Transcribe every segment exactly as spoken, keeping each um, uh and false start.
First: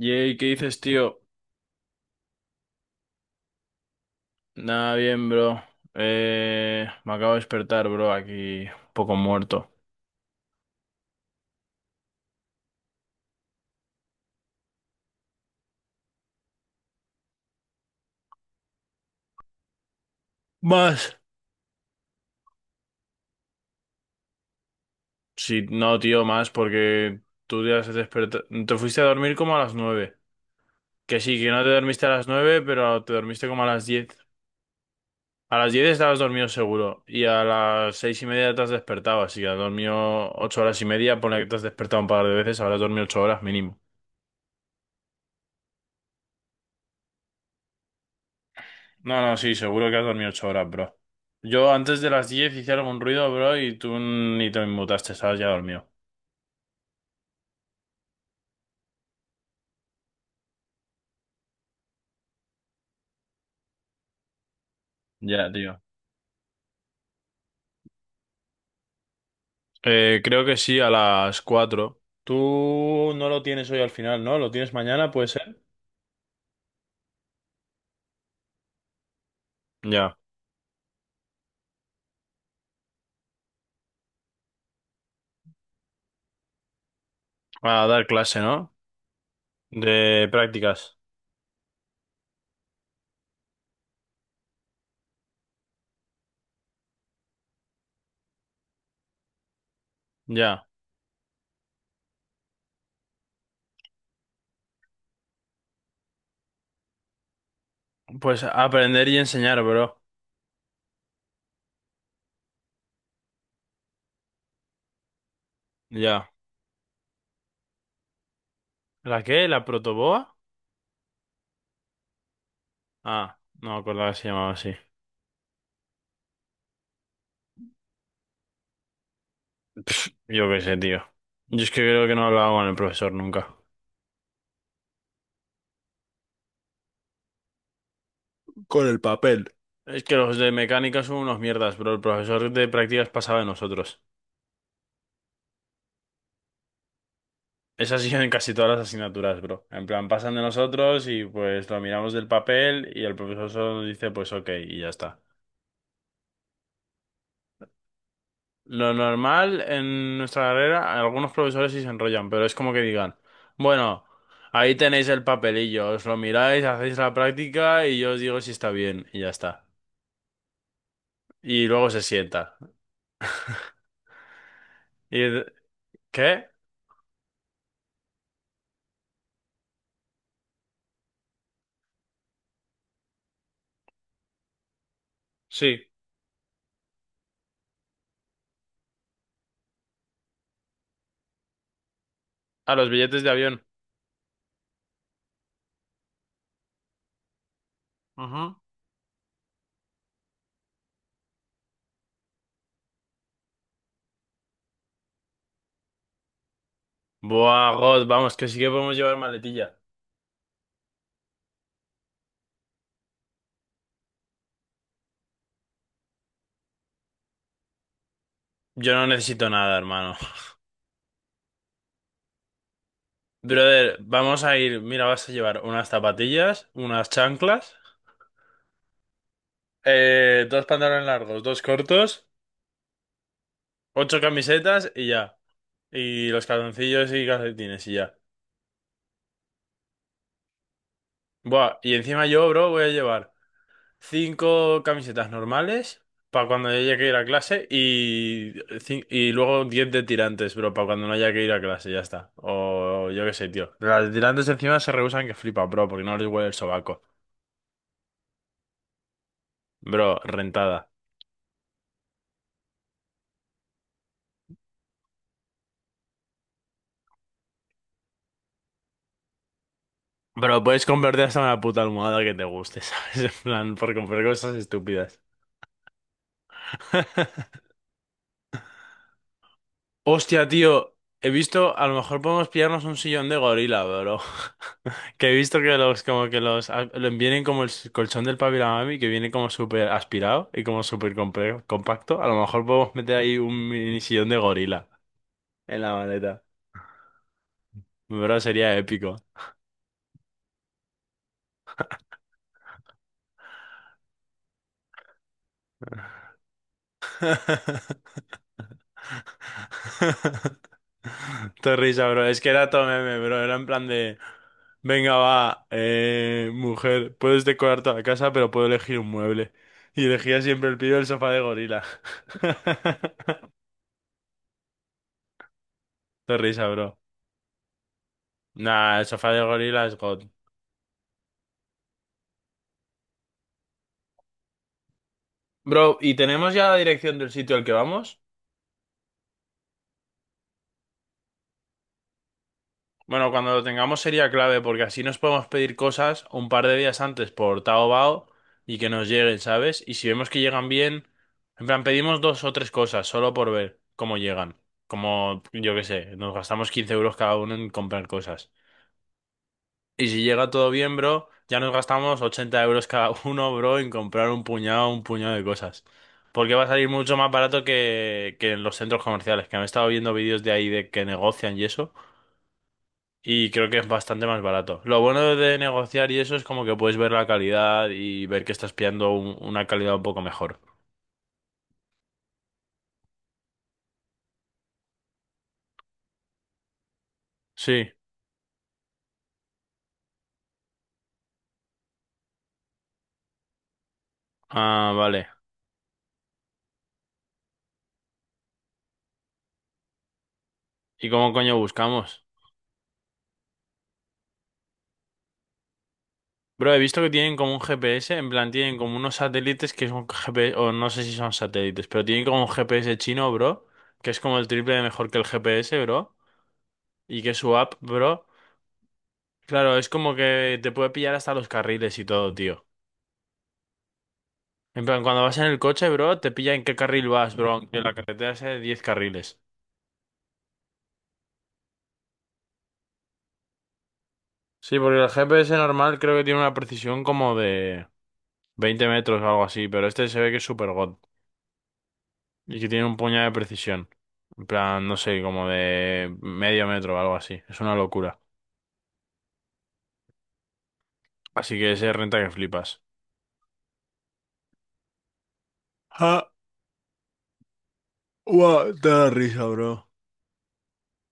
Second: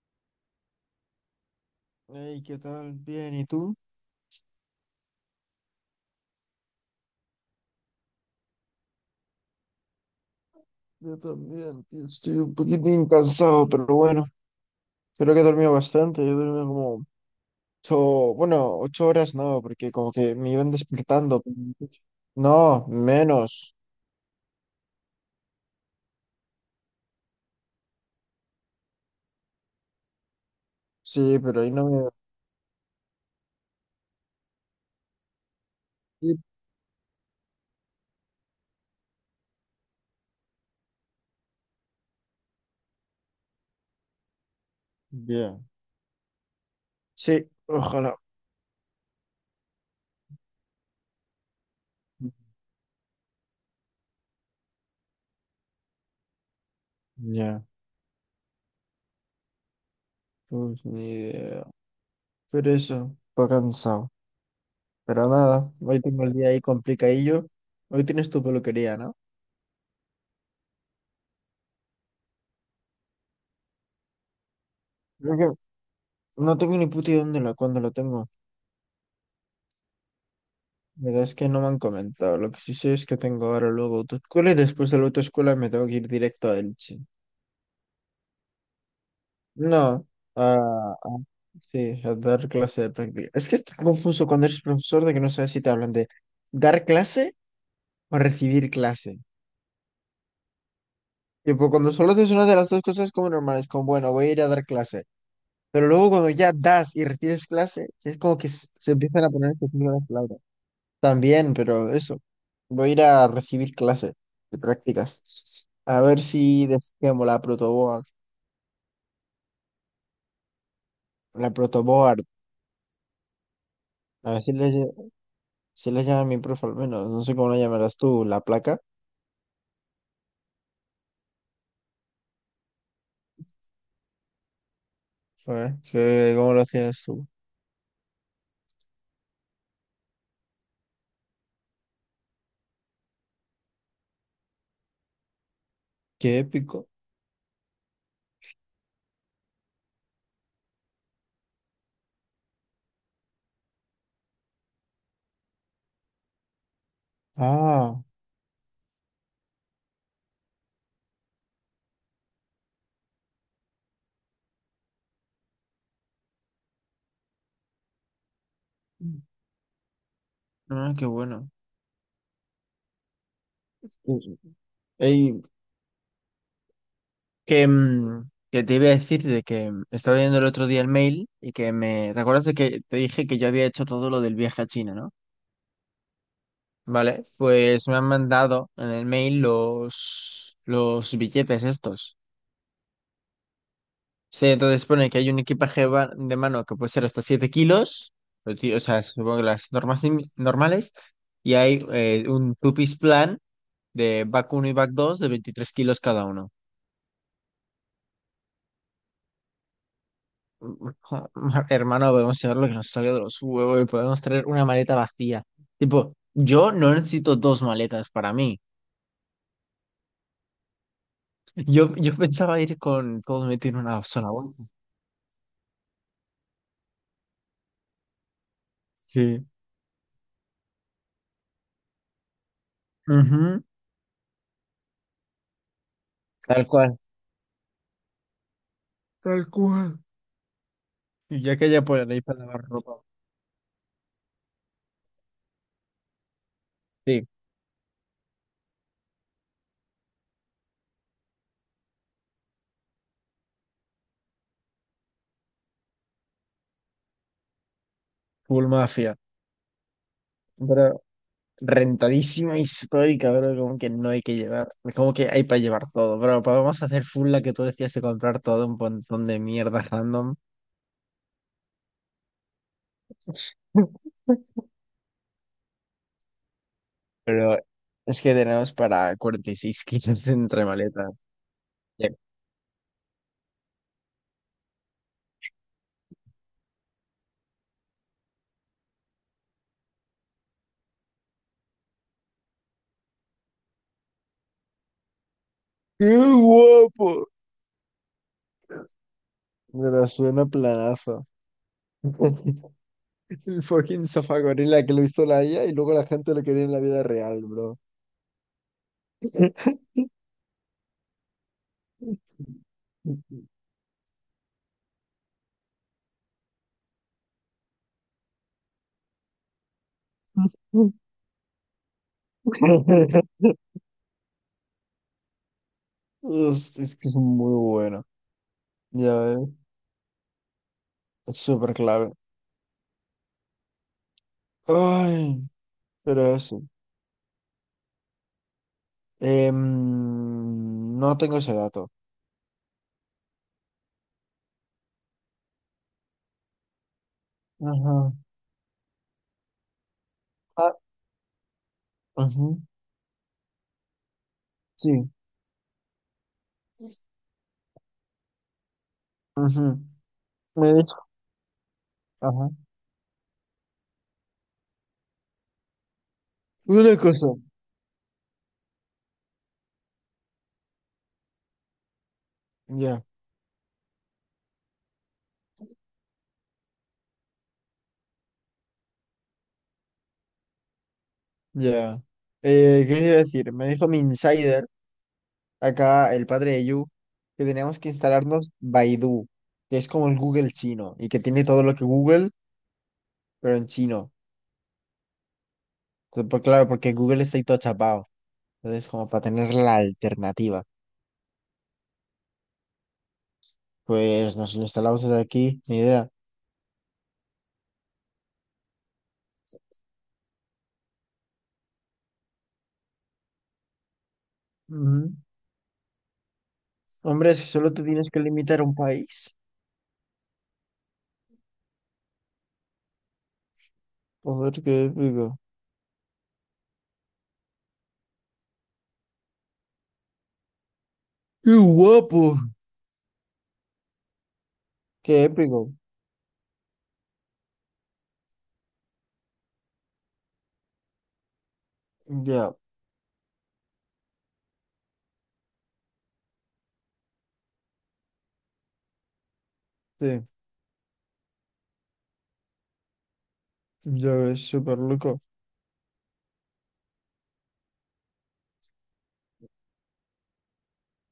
Jay, ¿qué dices, tío? Hey, ¿qué tal? Bien, ¿y tú? Nada bien, bro. Eh, me acabo de despertar, bro, aquí un poco muerto. Yo también, tío, estoy un poquitín cansado, pero bueno, creo que he dormido bastante. Yo he dormido como ocho, bueno, ocho horas no, porque como que me iban ¿Más? despertando. No, menos. Sí, no, tío, más, porque tú te has despertado. Te fuiste a dormir como a las nueve. Que Sí, sí, que pero no te ahí no dormiste me. a las nueve, pero te dormiste como a las diez. A las diez estabas Sí. dormido seguro. Y a las seis y media te has despertado, así que has dormido ocho horas y media. Ponle que te has despertado un par de veces, habrás dormido ocho horas mínimo. Bien. Sí, ojalá. No, no, sí, seguro que has dormido ocho horas, bro. Yo antes de las diez hice algún ruido, bro, y tú ni te inmutaste, estabas ya dormido. Ya, pues ni idea. Pero eso, estoy cansado. Pero Ya, nada, tío. hoy tengo el día ahí complicadillo. Hoy tienes tu peluquería, ¿no? Eh, creo que sí, a las cuatro. Tú no lo tienes hoy al final, ¿no? ¿Lo tienes mañana, puede Creo que ser? no tengo ni puta idea dónde la, cuándo la tengo. Ya. La verdad es que no me han comentado. Lo que sí sé es que tengo ahora luego autoescuela y después de la autoescuela me tengo que ir directo a Elche. A dar clase, ¿no? No, De a, prácticas. a- sí, a dar clase de práctica. Es que está confuso cuando eres profesor de que no sabes si te hablan de dar clase o recibir clase. Ya. Tipo, cuando solo haces una de las dos cosas es como normal, es como, bueno, voy a ir a dar clase. Pero luego cuando ya das y recibes clase, es como Pues que s- se aprender y empiezan a poner enseñar, específicas bro. las palabras. También, pero eso. Voy a ir a recibir clases de prácticas. A ver Ya. si desquemo la protoboard. ¿La qué? ¿La protoboa? La protoboard. Ah, no me acordaba que se A ver llamaba si le, así. lle- si le llama mi profe al menos. No sé cómo la llamarás tú, la placa. Pff, yo qué sé, tío. Yo es que creo que no hablaba con el profesor nunca. A ver, ¿qué- ¿cómo lo hacías tú? Con el papel. Es que los de mecánica son unos mierdas, bro. El profesor de prácticas pasaba de nosotros. Qué épico. Es así en casi todas las asignaturas, bro. En plan, pasan de nosotros y pues lo miramos del papel y el profesor solo nos dice pues ok y ya está. Ah, Lo normal en nuestra carrera, algunos profesores sí se enrollan, pero es como que digan, bueno, ahí tenéis el papelillo, os lo miráis, hacéis la práctica y yo os digo si está bien y ya está. ah, qué bueno. Y luego se sienta. Sí. Ey, ¿Y qué? que, mm, que te iba a decir de que mm, estaba viendo el otro día el mail y que me... ¿Te acuerdas de que te dije que yo había hecho todo lo del viaje a China, ¿no? Sí, Vale, pues me han mandado en el mail los, los billetes estos. a los billetes de avión. Sí, entonces pone que hay un equipaje va- de mano que puede ser hasta siete kilos, Ujú. o ti- o sea, supongo que las normas lim- normales, y hay eh, un two-piece plan de back uno y back dos de veintitrés kilos cada uno. Buah, God, vamos, que sí que podemos llevar maletilla. Hermano, podemos llevar lo que nos salga de los huevos y podemos traer una maleta vacía. Tipo, yo no necesito dos maletas para mí. Yo no necesito nada, hermano. Yo, yo pensaba ir con todo metido en Brother, una sola vamos a bolsa. ir. Mira, vas a llevar unas zapatillas, unas chanclas, Sí. eh, dos pantalones largos, dos cortos, Ujú. ocho camisetas y ya. Y los Tal cual. calzoncillos y calcetines y ya. Tal cual. Y ya que Buah, ella y por ahí encima para yo, lavar bro, voy a ropa. llevar cinco camisetas normales para cuando haya que ir a Sí, clase y, cin- y luego diez de tirantes, bro, para cuando no haya que ir a clase, ya está. O yo qué sé, tío. Las de tirantes encima se rehusan que flipa, bro, porque no les huele el sobaco. full mafia. Bro, Pero rentada. rentadísima histórica, bro. Como que no hay que llevar. Es como que hay para llevar todo. Pero vamos a hacer full la que tú decías de comprar todo un montón de mierdas random. Bro, puedes convertir hasta una puta almohada que te guste, ¿sabes? En plan, por comprar cosas estúpidas. Pero es que tenemos para cuarenta y seis kilos Hostia, entre tío, maletas. he visto, a lo Ya. mejor podemos pillarnos un sillón de gorila, bro. Que he visto que los, como que los, a- lo- vienen como el s- colchón del papi y la mami, que viene como súper aspirado y como súper compre- compacto. A lo mejor podemos meter ahí un mini sillón de gorila en la ¡Qué maleta. guapo! Bro, sería épico. Pero suena planazo. El fucking sofá gorila que lo hizo la I A y luego la gente lo quería en la vida real, bro. Te risa, bro. Es que era todo meme, bro. Era en plan de. Venga, va, eh, mujer, puedes decorar toda la casa, pero puedo elegir un mueble. Y elegía siempre el pibe el sofá de gorila. Te risa, Es es bro. que es muy bueno. Nah, el Ya sofá de ves, gorila es God. es súper clave. Ay, Bro, ¿y pero tenemos eso. ya la dirección del sitio al que vamos? Em, no tengo ese dato. Bueno, cuando lo tengamos sería clave porque así nos podemos pedir cosas un par de días antes por Ajá. Taobao y que nos lleguen, ¿sabes? Y si vemos que llegan Ah, bien, en plan, pedimos dos o ujú. tres cosas solo por ver cómo llegan. Sí. Como, yo qué sé, nos gastamos quince euros cada uno en comprar cosas. Ujú. Y si llega todo Me dijo. bien, bro, ya nos gastamos Ajá. ochenta euros cada uno, bro, en comprar un puñado, un puñado de cosas. Porque va a salir Una mucho cosa. más barato que, que en los centros comerciales, que me he estado viendo vídeos de ahí de que negocian y eso. Ya, Y creo que es bastante más barato. Lo bueno de negociar y eso es como que puedes ver la calidad y ver que estás pillando un- una calidad un poco mejor. ya. Eh, ¿qué iba a decir? Me dijo mi insider, acá el padre de Yu, que teníamos que Sí. instalarnos Baidu, que es como el Google chino y que tiene todo lo que Google, pero en chino. Ah, vale. Entonces, por- claro, porque Google está ahí todo chapado. Entonces, como para tener la alternativa. ¿Y cómo coño buscamos? Pues nos lo instalamos desde aquí, ni idea. Bro, he visto que tienen como un G P S, en plan tienen como unos satélites que son G P S, o no sé si son satélites, pero tienen como un G P S chino, bro, que es como el triple de mejor Ujú. que el G P S, bro, y que Hombre, si su app, solo te tienes que bro, limitar a un país. claro, es como que te puede pillar hasta los carriles y todo, tío. Joder, En qué plan, cuando vas épico. en el coche, bro, te pilla en qué carril vas, bro, aunque la carretera sea de diez carriles. ¡Qué guapo! Sí, porque el ¡Qué G P S épico! normal creo que tiene una precisión como de veinte metros o algo así, pero este se ve que es super god Ya, y que tiene un puñado de precisión. En plan, no sé, como de medio metro o algo así. Es una locura. sí. Así que ese renta que flipas. Ya ves, súper loco. Ah, la risa, bro.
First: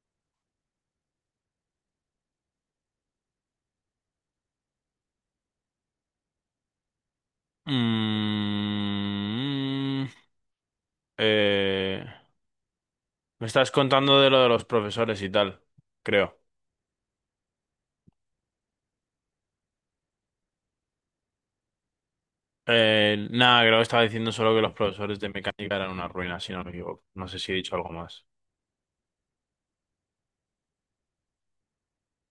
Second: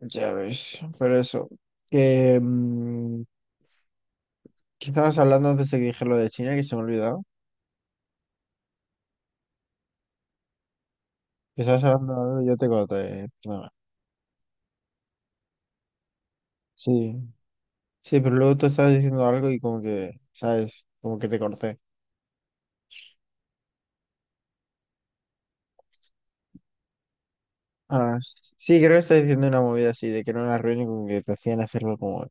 Ya ves, pero eso. Que, mm, ¿qué estabas hablando antes de que dije lo de China, que se me ha olvidado? Mm, Que estabas eh, hablando, yo te conté. Me Bueno, estás contando de lo de los profesores y tal, creo. sí. Sí, pero luego tú estabas diciendo algo y como que, ¿sabes? Como que te corté. Eh, nada, creo que estaba diciendo solo que los profesores de mecánica eran una ruina, si no me equivoco. No sé si he dicho algo Ah, más. s- sí, creo que estabas diciendo una movida así, de que era una reunión y como que te hacían hacerlo como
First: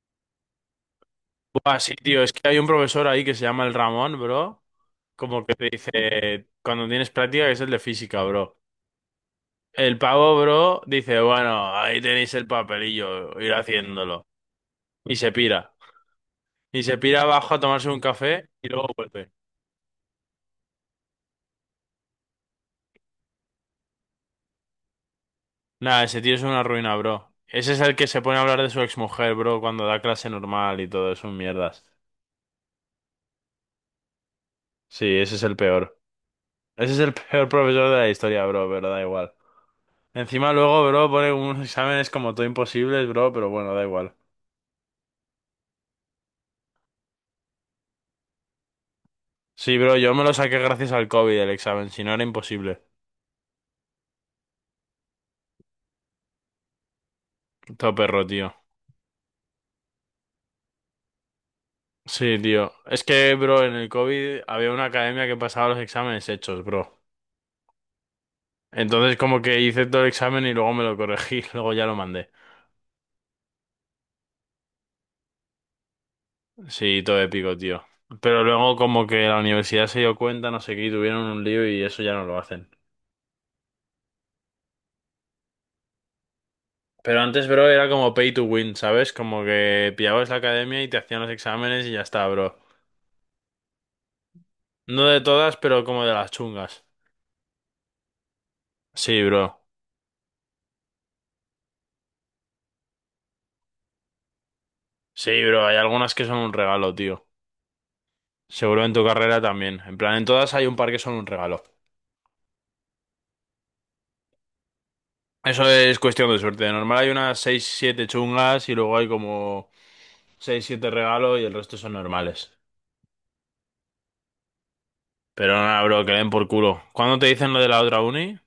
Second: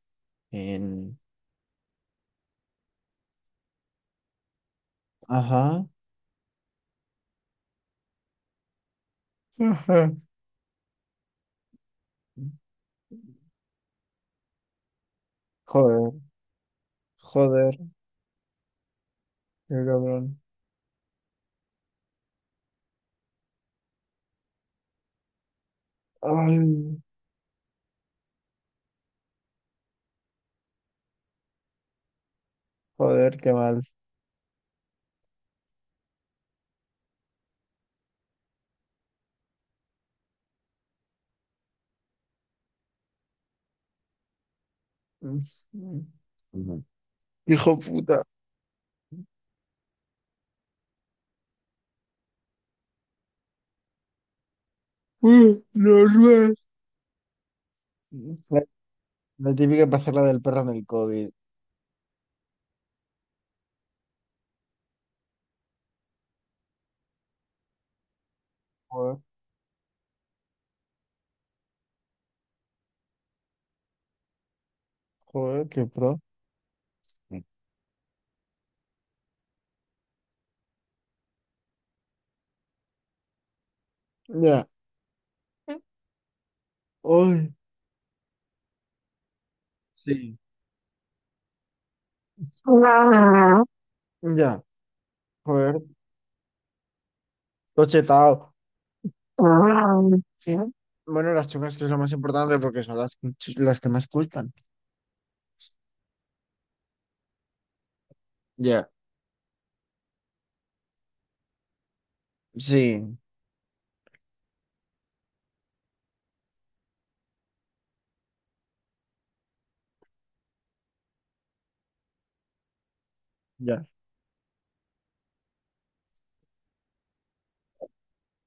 en... Buah, sí, tío, es que hay un profesor ahí que se llama el Ramón, bro. Como que te Ajá. dice, cuando tienes práctica, que es el de física, bro. El Ajá. pavo, bro, dice, bueno, ahí tenéis el papelillo, ir haciéndolo. Y se pira. Joder, Y se pira abajo a joder, tomarse un café y luego vuelve. qué cabrón. Nada, ese tío es Ay, una ruina, bro. Ese es el que se pone a hablar de su exmujer, bro, cuando da clase normal y todo, es un mierdas. joder, qué mal. Sí, ese es el peor. Ese es el peor profesor de la historia, bro, pero da igual. Encima luego, bro, pone unos exámenes como todo imposibles, bro, pero bueno, da igual. Ujú. Hijo puta. Sí, bro, yo me lo saqué gracias al COVID el examen, si no era imposible. Uh, los nuevos. Todo perro, tío. La, la típica pasarla del perro en el COVID. Sí, tío. Es que, bro, en el COVID había una academia que pasaba los exámenes hechos, bro. Entonces Joder, como que hice todo el examen y luego me lo corregí, luego ya lo mandé. joder, qué pro. Sí, todo épico, tío. Pero luego como que la universidad se dio cuenta, no sé qué, y tuvieron un lío y eso ya no lo hacen. Ya. Pero antes, Ay, bro, era como pay to win, ¿sabes? Como que pillabas la sí. academia y te hacían los exámenes y ya está, bro. Ya, No de todas, joder, pero como de las chungas. tochetado. Sí, bro. Bueno, las chungas que es lo más importante porque son las, ch- las que más gustan. Sí, bro, hay algunas que son un regalo, tío. Seguro Ya, en tu carrera también. En plan, en todas hay un par que son un regalo. sí, Eso es cuestión de suerte. De normal hay unas seis siete chungas y luego hay como seis siete regalos y el resto son normales. ya. Pero nada, bro, que le den por culo. ¿Cuándo te dicen lo de la otra uni?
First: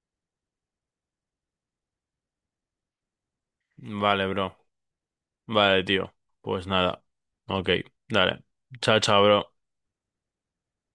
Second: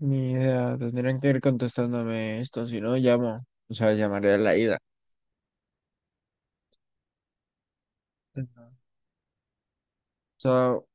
Ni idea, tendrían que ir contestándome esto, si no llamo. O sea, Vale, llamaré a bro. la ida. Vale, tío. Pues nada. Ok, dale. Ajá. Chao, chao, bro. Chao.